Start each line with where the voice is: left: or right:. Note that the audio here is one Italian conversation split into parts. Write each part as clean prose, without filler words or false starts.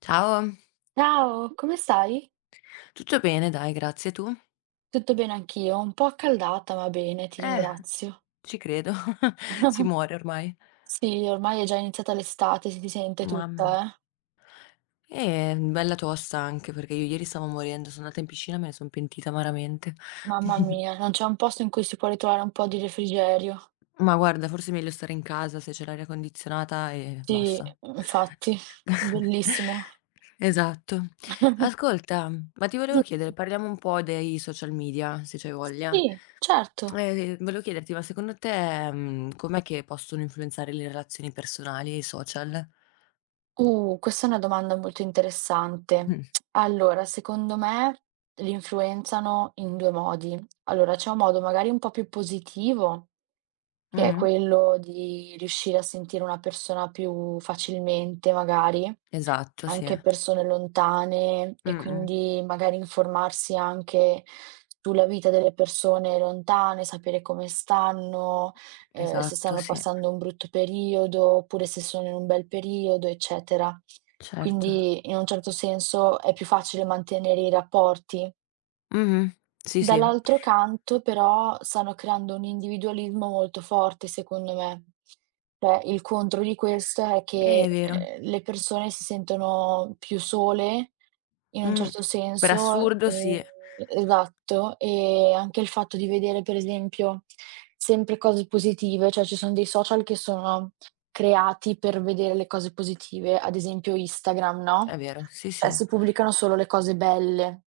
left: Ciao,
right: Ciao, come stai?
left: tutto bene dai, grazie. Tu?
right: Tutto bene anch'io, un po' accaldata, ma bene, ti
left: Eh,
right: ringrazio.
left: ci credo, si muore ormai.
right: Sì, ormai è già iniziata l'estate, si sente
left: Mamma mia.
right: tutta, eh.
left: Bella tosta anche perché io ieri stavo morendo, sono andata in piscina e me ne son pentita amaramente.
right: Mamma mia, non c'è un posto in cui si può ritrovare un po' di refrigerio.
left: Ma guarda, forse è meglio stare in casa se c'è l'aria condizionata e
right: Sì,
left: basta.
right: infatti, bellissimo.
left: Esatto. Ascolta, ma ti volevo chiedere,
right: Di-
left: parliamo un po' dei social media, se c'hai voglia.
right: Sì, certo.
left: Volevo chiederti, ma secondo te, com'è che possono influenzare le relazioni personali e i social?
right: Questa è una domanda molto interessante.
left: Mh.
right: Allora, secondo me li influenzano in due modi. Allora, c'è un modo magari un po' più positivo che è
left: Mh.
right: quello di riuscire a sentire una persona più facilmente magari,
left: Esatto, sì.
right: anche persone lontane e
left: Mh-mh.
right: quindi magari informarsi anche sulla vita delle persone lontane, sapere come stanno, se
left: Esatto,
right: stanno
left: sì.
right: passando un brutto periodo, oppure se sono in un bel periodo, eccetera.
left: Certo.
right: Quindi in un certo senso è più facile mantenere i rapporti.
left: Mh-mh. Sì, sì.
right: Dall'altro canto però stanno creando un individualismo molto forte secondo me. Cioè il contro di questo è
left: È
right: che,
left: vero.
right: le persone si sentono più sole in un
left: Mh.
right: certo
left: Per
right: senso,
left: assurdo sì.
right: esatto, e anche il fatto di vedere per esempio sempre cose positive, cioè ci sono dei social che sono creati per vedere le cose positive, ad esempio Instagram,
left: È
right: no,
left: vero, sì,
right: cioè
left: sì.
right: si pubblicano solo le cose belle.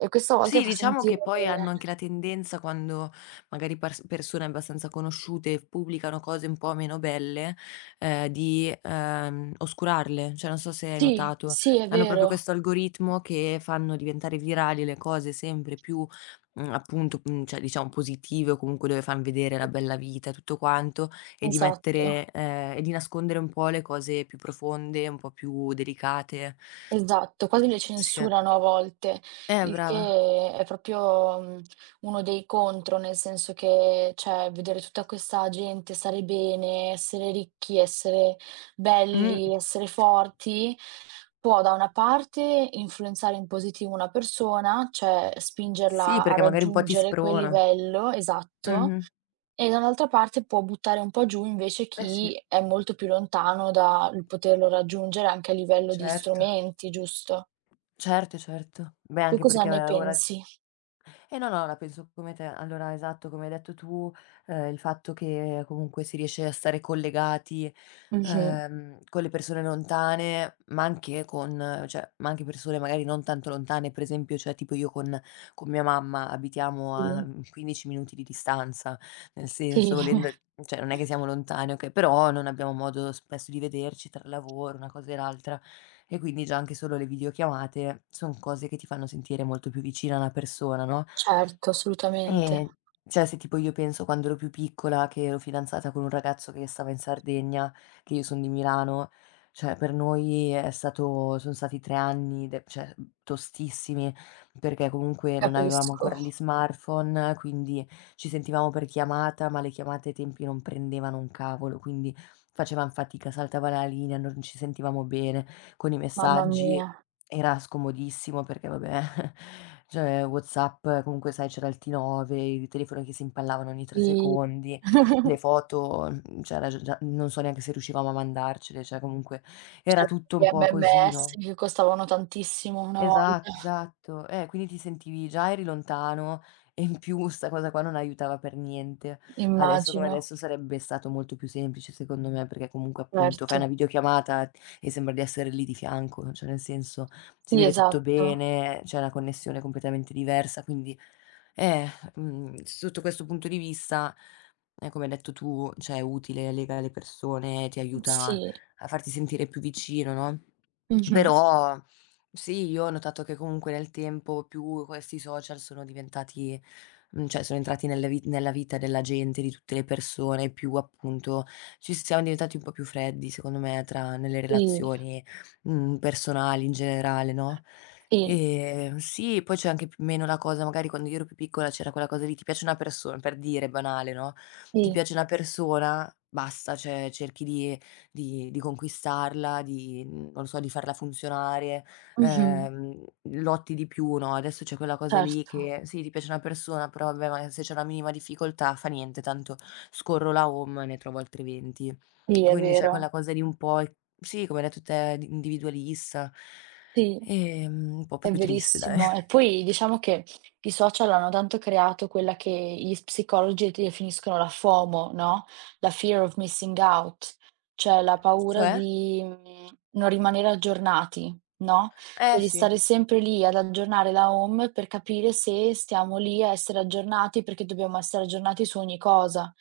right: E questa volta ti
left: Sì,
right: fa
left: diciamo
right: sentire
left: che poi hanno anche la tendenza quando magari persone abbastanza conosciute pubblicano cose un po' meno belle, di, oscurarle, cioè non so se hai
right: sì,
left: notato,
right: sì è
left: hanno proprio
right: vero.
left: questo algoritmo che fanno diventare virali le cose sempre più, appunto, cioè diciamo positive o comunque dove fan vedere la bella vita e tutto quanto
right: Esatto,
left: e di nascondere un po' le cose più profonde, un po' più delicate.
right: esatto, quasi le
left: Sì.
right: censurano a volte, il
left: Brava.
right: che è proprio, uno dei contro, nel senso che, cioè, vedere tutta questa gente stare bene, essere ricchi, essere
left: Mh.
right: belli, essere forti, può da una parte influenzare in positivo una persona, cioè
left: Sì,
right: spingerla a
left: perché magari un po' ti
right: raggiungere quel
left: sprona.
right: livello esatto,
left: Mh-mh.
right: e dall'altra parte può buttare un po' giù invece
left: Eh sì,
right: chi è molto più lontano dal poterlo raggiungere anche a livello di
left: certo.
right: strumenti, giusto?
left: Certo, certo. Beh,
right: Tu
left: anche
right: cosa
left: perché
right: ne
left: ora
right: pensi?
left: eh no, no, la penso come te. Allora, esatto, come hai detto tu, il fatto che comunque si riesce a stare collegati,
right: Mh-mh.
left: con le persone lontane, ma anche con cioè, ma anche persone magari non tanto lontane, per esempio, cioè tipo io con mia mamma abitiamo a,
right: Sì,
left: 15 minuti di distanza, nel
right: sì,
left: senso volendo cioè non è che siamo lontani, okay, però non abbiamo modo spesso di vederci tra lavoro, una cosa e l'altra. E quindi già anche solo le videochiamate son cose che ti fanno sentire molto più vicina a una persona, no?
right: certo, assolutamente.
left: Ehm, cioè se tipo io penso quando ero più piccola che ero fidanzata con un ragazzo che stava in Sardegna, che io son di Milano, cioè per noi è stato son stati 3 anni de cioè, tostissimi, perché comunque non avevamo
right: Capisco,
left: ancora gli smartphone, quindi ci sentivamo per chiamata, ma le chiamate ai tempi non prendevano un cavolo, quindi facevam fatica, saltava la linea, non ci sentivamo bene con i
right: mamma mia.
left: messaggi. Era scomodissimo perché vabbè, cioè WhatsApp comunque sai c'era il T9, i telefoni che si impallavano ogni 3
right: Sì.
left: secondi, le foto, c'era già non so neanche se riuscivamo a mandarcele, cioè comunque era
right: Certo,
left: tutto
right: gli
left: un po' così,
right: MMS
left: no?
right: che costavano tantissimo una volta,
left: Esatto, esatto. Quindi ti sentivi già eri lontano e in più 'sta cosa qua non aiutava per niente. Adesso come
right: immagino,
left: adesso sarebbe stato molto più semplice secondo me, perché comunque appunto fai una
right: certo.
left: videochiamata e sembra di essere lì di fianco, cioè nel senso si
right: Sì,
left: vede tutto
right: esatto.
left: bene, c'è una connessione completamente diversa, quindi eh, sotto questo punto di vista, come hai detto tu, cioè è utile, lega le persone, ti aiuta
right: Sì,
left: a farti sentire più vicino, no,
right: mh-mh,
left: però sì, io ho notato che comunque nel tempo più questi social sono diventati, cioè sono entrati nelle vi nella vita della gente, di tutte le persone, più appunto ci siamo diventati un po' più freddi secondo me tra nelle
right: sì,
left: relazioni, personali in generale, no,
right: sì,
left: sì, poi c'è anche più meno la cosa magari quando io ero più piccola c'era quella cosa lì, ti piace una persona per dire, banale, no, ti
right: sì,
left: piace una persona, basta, cioè cerchi di conquistarla, di non lo so, di farla funzionare,
right: mh-mh,
left: ehm, lotti di più, no, adesso c'è quella cosa lì
right: certo.
left: che sì, ti piace una persona, però vabbè, ma se c'è una minima difficoltà fa niente, tanto scorro la home e ne trovo altri 20.
right: Sì, è
left: Quindi c'è
right: vero.
left: quella cosa lì un po' e sì, come hai detto te, di individualista,
right: Sì,
left: un po' più
right: è
left: triste dai.
right: verissimo. E poi diciamo che i social hanno tanto creato quella che gli psicologi definiscono la FOMO, no, la fear of missing out, cioè la paura
left: Cioè?
right: di, non rimanere aggiornati, no, cioè
left: Eh
right: di
left: sì,
right: stare sempre lì ad aggiornare la home per capire se stiamo lì a essere aggiornati, perché dobbiamo essere aggiornati su ogni cosa.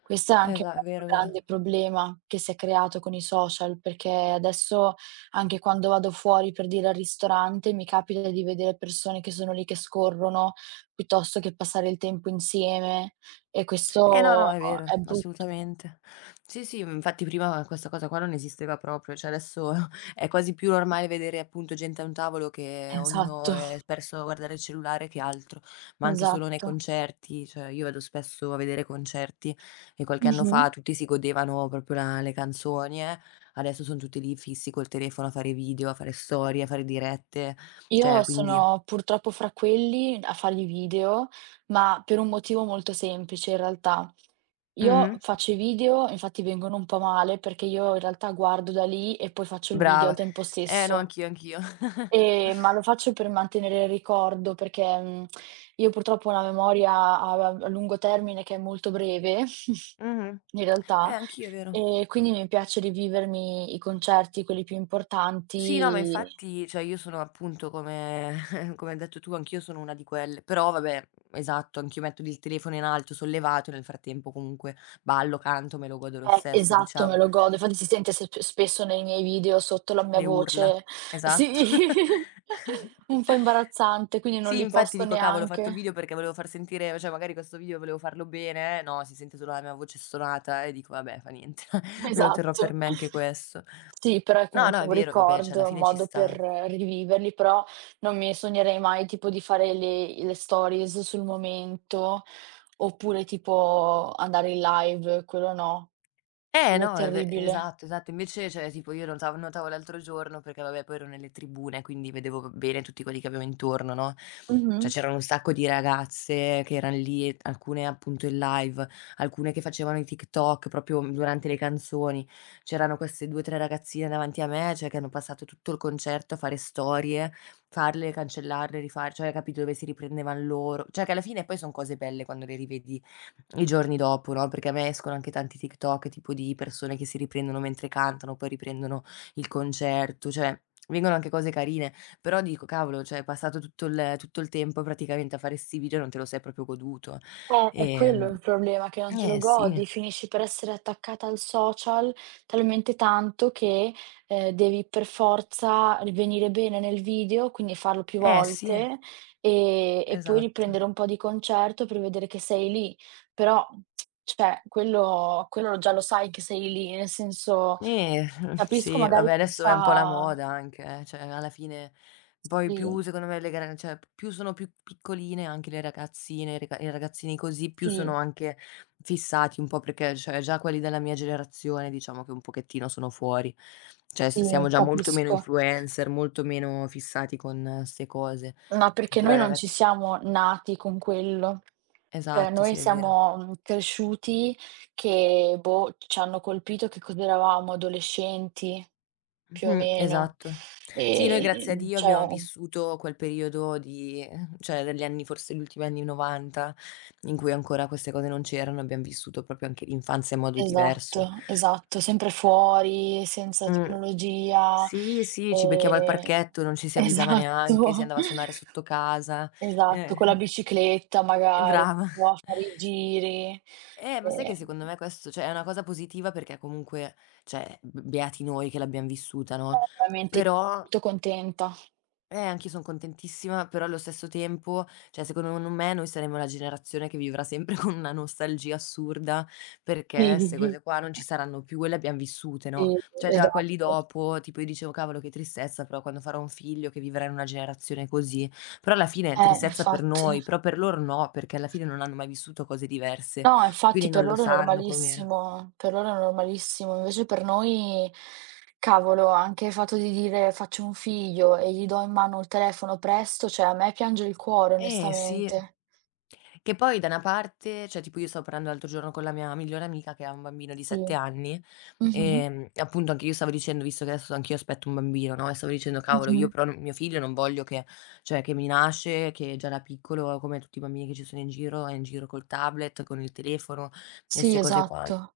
right: Questo è anche un
left: esa è
right: altro
left: vero, è vero.
right: grande problema che si è creato con i social, perché adesso anche quando vado fuori, per dire, al ristorante, mi capita di vedere persone che sono lì che scorrono, piuttosto che passare il tempo insieme e
left: Eh no,
right: questo
left: no, è vero,
right: è brutto.
left: assolutamente. Sì, sì, infatti prima questa cosa qua non esisteva proprio, cioè adesso è quasi più normale vedere appunto gente a un tavolo che ognuno
right: Esatto,
left: è perso a guardare il cellulare che altro, ma anche solo nei
right: esatto.
left: concerti, cioè io vado spesso a vedere concerti e qualche anno
right: Mh-mh.
left: fa tutti si godevano proprio la le canzoni, adesso son tutti lì fissi col telefono a fare video, a fare storie, a fare dirette,
right: Io
left: cioè quindi
right: sono purtroppo fra quelli a fare i video, ma per un motivo molto semplice in realtà. Io
left: mh-mh,
right: faccio i video, infatti vengono un po' male, perché io in realtà guardo da lì e poi faccio il video al
left: brava.
right: tempo
left: Eh no,
right: stesso.
left: anch'io, anch'io.
right: Ma lo faccio per mantenere il ricordo perché, io purtroppo ho una memoria a lungo termine che è molto breve,
left: Mh-mh.
right: in realtà,
left: Anch'io, è vero.
right: e quindi mi piace rivivermi i concerti, quelli più
left: Sì, no, ma
right: importanti
left: infatti, cioè io sono appunto come come hai detto tu, anch'io sono una di quelle. Però vabbè, esatto, anch'io metto il telefono in alto, sollevato, nel frattempo comunque ballo, canto, me lo godo lo stesso,
right: esatto, me
left: diciamo.
right: lo godo. Infatti si sente sep spesso nei miei video sotto la mia
left: Le urla,
right: voce sì,
left: esatto.
right: un po' imbarazzante, quindi non
left: Sì,
right: li
left: infatti
right: posto
left: dico: "Cavolo, ho fatto il
right: neanche.
left: video perché volevo far sentire cioè magari questo video volevo farlo bene, no, si sente solo la mia voce stonata", e dico: "Vabbè, fa niente, me lo terrò per
right: Esatto.
left: me anche questo".
right: Sì, però è
left: No, no,
right: comunque
left: è
right: un
left: vero, vabbè, cioè alla
right: ricordo, un
left: fine ci
right: modo per
left: sta.
right: riviverli, però non mi sognerei mai tipo di fare le stories sul momento, oppure tipo andare in live, quello no.
left: Eh
right: Quello
left: no, è ve
right: terribile.
left: esatto, esatto. Invece, cioè, tipo io notavo l'altro giorno perché vabbè poi ero nelle tribune, quindi vedevo b bene tutti quelli che avevo intorno, no,
right: Mh-mh.
left: cioè c'erano un sacco di ragazze che eran lì e alcune appunto in live, alcune che facevano i TikTok proprio durante le canzoni. C'erano queste 2, 3 ragazzine davanti a me, cioè che hanno passato tutto il concerto a fare storie, farle, cancellarle, rifar cioè capito, dove si riprendevan loro. Cioè che alla fine poi son cose belle quando le rivedi i giorni dopo, no, perché a me escono anche tanti TikTok tipo di persone che si riprendono mentre cantano, poi riprendono il concerto, cioè vengono anche cose carine, però dico: "Cavolo, cioè hai passato tutto il tempo praticamente a fare 'sti video e non te lo sei proprio goduto".
right: È quello
left: Ehm,
right: il problema, che non te lo
left: eh sì,
right: godi, finisci per essere attaccata al social talmente tanto che, devi per forza venire bene nel video, quindi farlo più
left: eh sì,
right: volte, e poi
left: esatto.
right: riprendere un po' di concerto per vedere che sei lì. Però, cioè, quello già lo sai che sei lì, nel senso
left: Eh,
right: capisco
left: sì,
right: magari
left: vabbè
right: chi
left: adesso è un po' la
right: fa
left: moda anche cioè alla fine poi più
right: sì,
left: secondo me le gara cioè più sono più piccoline anche le ragazzine, i ragazzini così, più sono
right: sì,
left: anche fissati un po' perché cioè già quelli della mia generazione diciamo che un pochettino sono fuori. Cioè s
right: sì,
left: siamo già molto meno
right: capisco.
left: influencer, molto meno fissati con 'ste cose.
right: Ma perché
left: Però
right: noi
left: i
right: non ci
left: ragazz
right: siamo nati con quello. Cioè
left: Esatto,
right: noi
left: sì è vero.
right: siamo, cresciuti che, boh, c'hanno colpito che cos'eravamo, adolescenti, più o
left: Mh-mh,
right: meno.
left: esatto. Sì, noi grazie a Dio
right: Cioè
left: abbiamo vissuto quel periodo di cioè degli anni forse gli ultimi anni '90 in cui ancora queste cose non c'erano, abbiam vissuto proprio anche l'infanzia in modo diverso.
right: esatto, esatto, sempre fuori, senza
left: Mh,
right: tecnologia,
left: sì, sì, ci becchiamo al
right: ehm
left: parchetto, non ci si avvisava neanche, si
right: esatto,
left: andava a suonare sotto casa.
right: esatto, con la
left: Eh,
right: bicicletta
left: e
right: magari,
left: brava.
right: andavamo a fare i giri,
left: Ma sai che
right: ehm
left: secondo me questo cioè è una cosa positiva perché comunque, cioè b beati noi che l'abbiam vissuta, no,
right: No, veramente
left: però
right: molto contenta.
left: eh, anch'io son contentissima, però allo stesso tempo, cioè secondo n me noi saremo la generazione che vivrà sempre con una nostalgia assurda, perché 'ste
right: Mh-mh-mh.
left: cose qua non ci saranno più e le abbiam vissute, no,
right: Sì,
left: cioè già quelli
right: esatto.
left: dopo, tipo io dicevo: "Cavolo che tristezza però quando farò un figlio che vivrà in una generazione così". Però alla fine è tristezza per
right: Infatti.
left: noi, però per loro no, perché alla fine non hanno mai vissuto cose diverse,
right: No, infatti
left: quindi
right: per
left: non lo
right: loro è
left: sanno com'era.
right: normalissimo, per loro è normalissimo. Invece per noi, cavolo, anche il fatto di dire: "Faccio un figlio e gli do in mano il telefono presto", cioè a me piange il cuore
left: Eh sì.
right: onestamente.
left: Che poi da una parte cioè tipo io stavo parlando l'altro giorno con la mia migliore amica che ha un bambino di
right: Sì.
left: 7 anni,
right: Mh-mh,
left: e appunto anche io stavo dicendo, visto che adesso anch'io aspetto un bambino, no, e stavo dicendo: "Cavolo,
right: mh-mh.
left: io però n mio figlio non voglio che cioè che mi nasce, che già da piccolo come tutti i bambini che ci sono in giro, è in giro col tablet, con il telefono e
right: Sì,
left: 'ste cose qua".
right: esatto.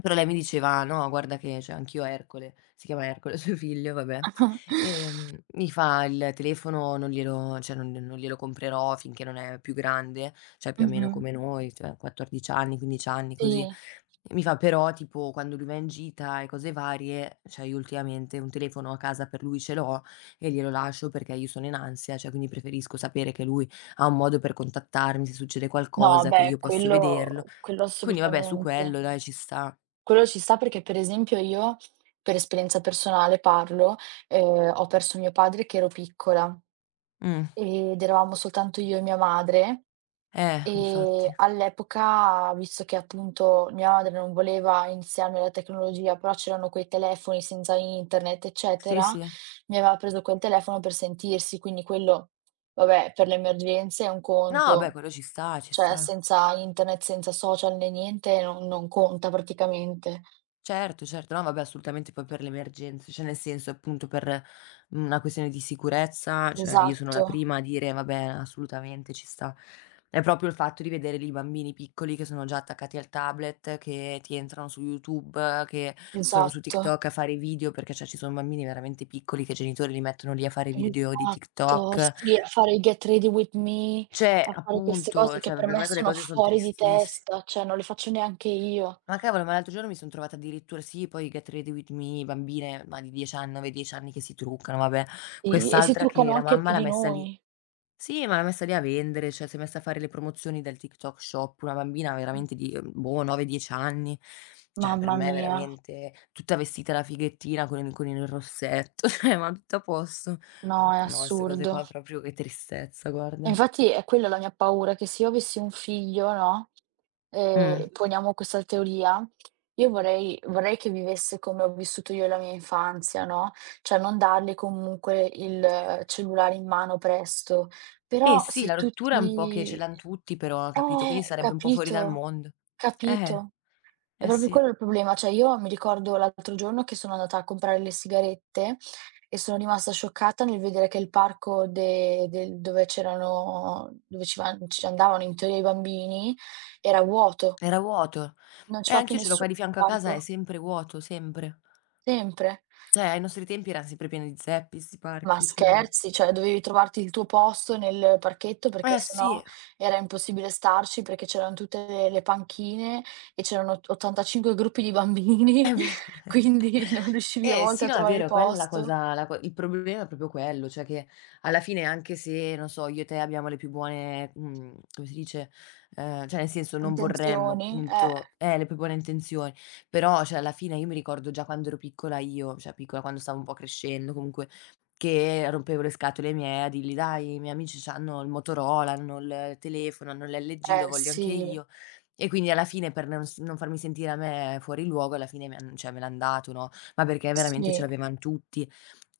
left: Però lei mi diceva: "No, guarda che cioè anch'io ho Ercole" si chiama Ercole suo figlio, vabbè, mi fa: "Il telefono non glielo cioè non glielo comprerò finché non è più grande". Cioè più o meno
right: Mh-mh.
left: come noi, cioè 14 anni, 15 anni, così.
right: Sì.
left: Mi fa: "Però tipo quando lui va in gita e cose varie, cioè io ultimamente un telefono a casa per lui ce l'ho e glielo lascio perché io sono in ansia, cioè quindi preferisco sapere che lui ha un modo per contattarmi se succede
right: No,
left: qualcosa, che
right: beh,
left: io posso vederlo".
right: quello
left: Quindi vabbè su
right: assolutamente.
left: quello dai ci sta.
right: Quello ci sta perché, per esempio, io per esperienza personale parlo, ho perso mio padre che ero piccola
left: Mh.
right: ed eravamo soltanto io e mia madre
left: Infatti.
right: e all'epoca, visto che appunto mia madre non voleva iniziarmi la tecnologia, però c'erano quei telefoni senza internet,
left: Sì,
right: eccetera,
left: sì.
right: mi aveva preso quel telefono per sentirsi, quindi quello, vabbè, per le emergenze è un
left: No, beh
right: conto,
left: quello ci sta, ci
right: cioè
left: sta.
right: senza internet, senza social né niente non conta praticamente.
left: Certo, certo. No, vabbè assolutamente poi per le emergenze, cioè nel senso appunto per una questione di sicurezza, cioè io sono la
right: Esatto.
left: prima a dire: "Vabbè, assolutamente ci sta". È proprio il fatto di vedere lì i bambini piccoli che sono già attaccati al tablet, che ti entrano su YouTube, che sono su
right: Esatto,
left: TikTok a fare i video, perché cioè ci sono bambini veramente piccoli che i genitori li mettono lì a fare video di
right: esatto,
left: TikTok.
right: sì, a fare i Get Ready With Me,
left: Cioè
right: a fare queste
left: appunto,
right: cose che
left: cioè
right: per
left: per
right: me
left: me quelle
right: sono
left: cose son
right: fuori di
left: tristissi
right: testa, cioè non le faccio neanche io.
left: Ma cavolo, ma l'altro giorno mi son trovata addirittura sì, poi Get Ready With Me, bambine, ma di 10 anni, 9, 10 anni che si truccano, vabbè.
right: Sì, e si
left: Quest'altra che
right: truccano
left: la
right: anche più
left: mamma l'ha
right: di
left: messa lì
right: noi.
left: sì, ma l'ha messa lì a vendere, cioè si è messa a fare le promozioni del TikTok Shop, una bambina veramente di, boh, 9, 10 anni. Cioè per
right: Mamma
left: me
right: mia,
left: veramente tutta vestita da fighettina con il rossetto, cioè ma tutto a posto.
right: no, è
left: No, 'ste cose
right: assurdo.
left: qua proprio che tristezza,
right: E
left: guarda.
right: infatti è quella la mia paura, che se io avessi un figlio, no,
left: Mh.
right: poniamo questa teoria, io vorrei che vivesse come ho vissuto io la mia infanzia, no, cioè non dargli comunque il cellulare in mano presto.
left: Eh
right: Però
left: sì,
right: se
left: la rottura è un po' che ce
right: tutti
left: l'han tutti però, capito, quindi sarebbe un po' fuori dal
right: capito,
left: mondo. Eh,
right: capito. È
left: eh
right: proprio
left: sì,
right: quello il problema, cioè io mi ricordo l'altro giorno che sono andata a comprare le sigarette e sono rimasta scioccata nel vedere che il parco de del dove c'erano dove ci va ci andavano in teoria i bambini era vuoto,
left: era vuoto.
right: non ci va più
left: Anch'io ce l'ho qua
right: nessuno
left: di fianco a
right: al
left: casa, è
right: parco,
left: sempre vuoto, sempre.
right: sempre.
left: Cioè, ai nostri tempi eran sempre pieni di zeppi 'sti
right: Ma
left: parchi, cioè
right: scherzi? Cioè dovevi trovarti il tuo posto nel parchetto perché
left: eh
right: sennò
left: sì.
right: era impossibile starci, perché c'eran tutte le panchine e c'erano ott 85 gruppi di bambini,
left: È ve
right: quindi non riuscivi a
left: Eh
right: volte
left: sì,
right: a
left: no, è
right: trovare il
left: vero, quella è la
right: posto,
left: cosa la co il problema è proprio quello, cioè che alla fine anche se, non so, io e te abbiamo le più buone come si dice, cioè nel senso non vorremmo
right: intenzioni. Eh,
left: appunto le più buone intenzioni, però cioè alla fine io mi ricordo già quando ero piccola io, cioè piccola, quando stavo un po' crescendo comunque, che rompevo le scatole ai miei a dirgli: "Dai, i miei amici c'hanno il Motorola, hanno il telefono, hanno l'LG, lo
right: eh
left: voglio anche
right: sì,
left: io". E quindi alla fine per non s non farmi sentire a me fuori luogo, alla fine me han cioè me l'han dato, no, ma perché veramente ce
right: sì,
left: l'avevan tutti.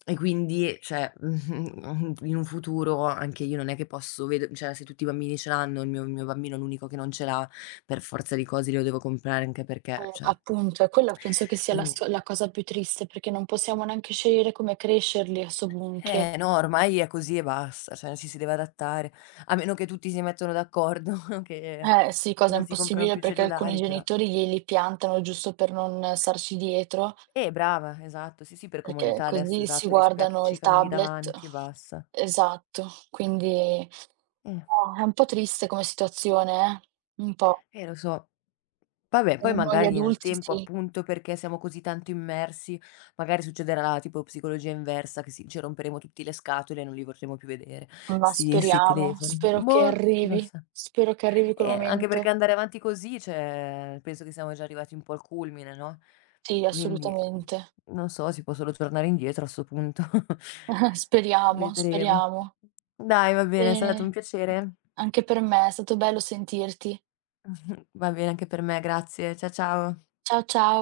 left: E quindi, cioè, in un futuro anche io non è che posso ved cioè se tutti i bambini ce l'hanno, il mio bambino è l'unico che non ce l'ha, per forza di cose glielo devo comprare anche perché, cioè
right: appunto. E quella penso che sia
left: quindi
right: la cosa più triste, perché non possiamo neanche scegliere come crescerli a 'sto punto.
left: eh no, ormai è così e basta, cioè ci si deve adattare. A meno che tutti si mettano d'accordo
right: Eh sì,
left: che
right: cosa
left: non si comprano
right: impossibile
left: più
right: perché alcuni
left: cellulari, però
right: genitori glieli piantano giusto per non starci dietro.
left: eh, brava, esatto. Sì, sì, per
right: Perché
left: comodità adesso,
right: così si
left: esatto, li
right: guardano il
left: spiaccicano lì
right: tablet.
left: davanti e basta.
right: Esatto, quindi
left: Eh,
right: no, è un po' triste come situazione, un po'.
left: lo so. Vabbè,
right: Per
left: poi
right: noi
left: magari nel
right: adulti
left: tempo,
right: sì,
left: appunto, perché siamo così tanto immersi, magari succederà la tipo psicologia inversa, che si ci romperemo tutti le scatole e non li vorremo più vedere,
right: ma
left: sti
right: speriamo,
left: telefoni. Boh, chi lo sa.
right: spero che arrivi quel
left: Anche perché
right: momento.
left: andare avanti così, cioè, penso che siamo già arrivati un po' al culmine, no,
right: Sì,
left: quindi, mhmm,
right: assolutamente.
left: non so, si può solo tornare indietro a 'sto punto.
right: Speriamo,
left: Vedremo.
right: speriamo.
left: Dai, va bene, è stato un
right: Bene,
left: piacere.
right: anche per me, è stato bello sentirti.
left: Va bene anche per me, grazie. Ciao.
right: Ciao, ciao.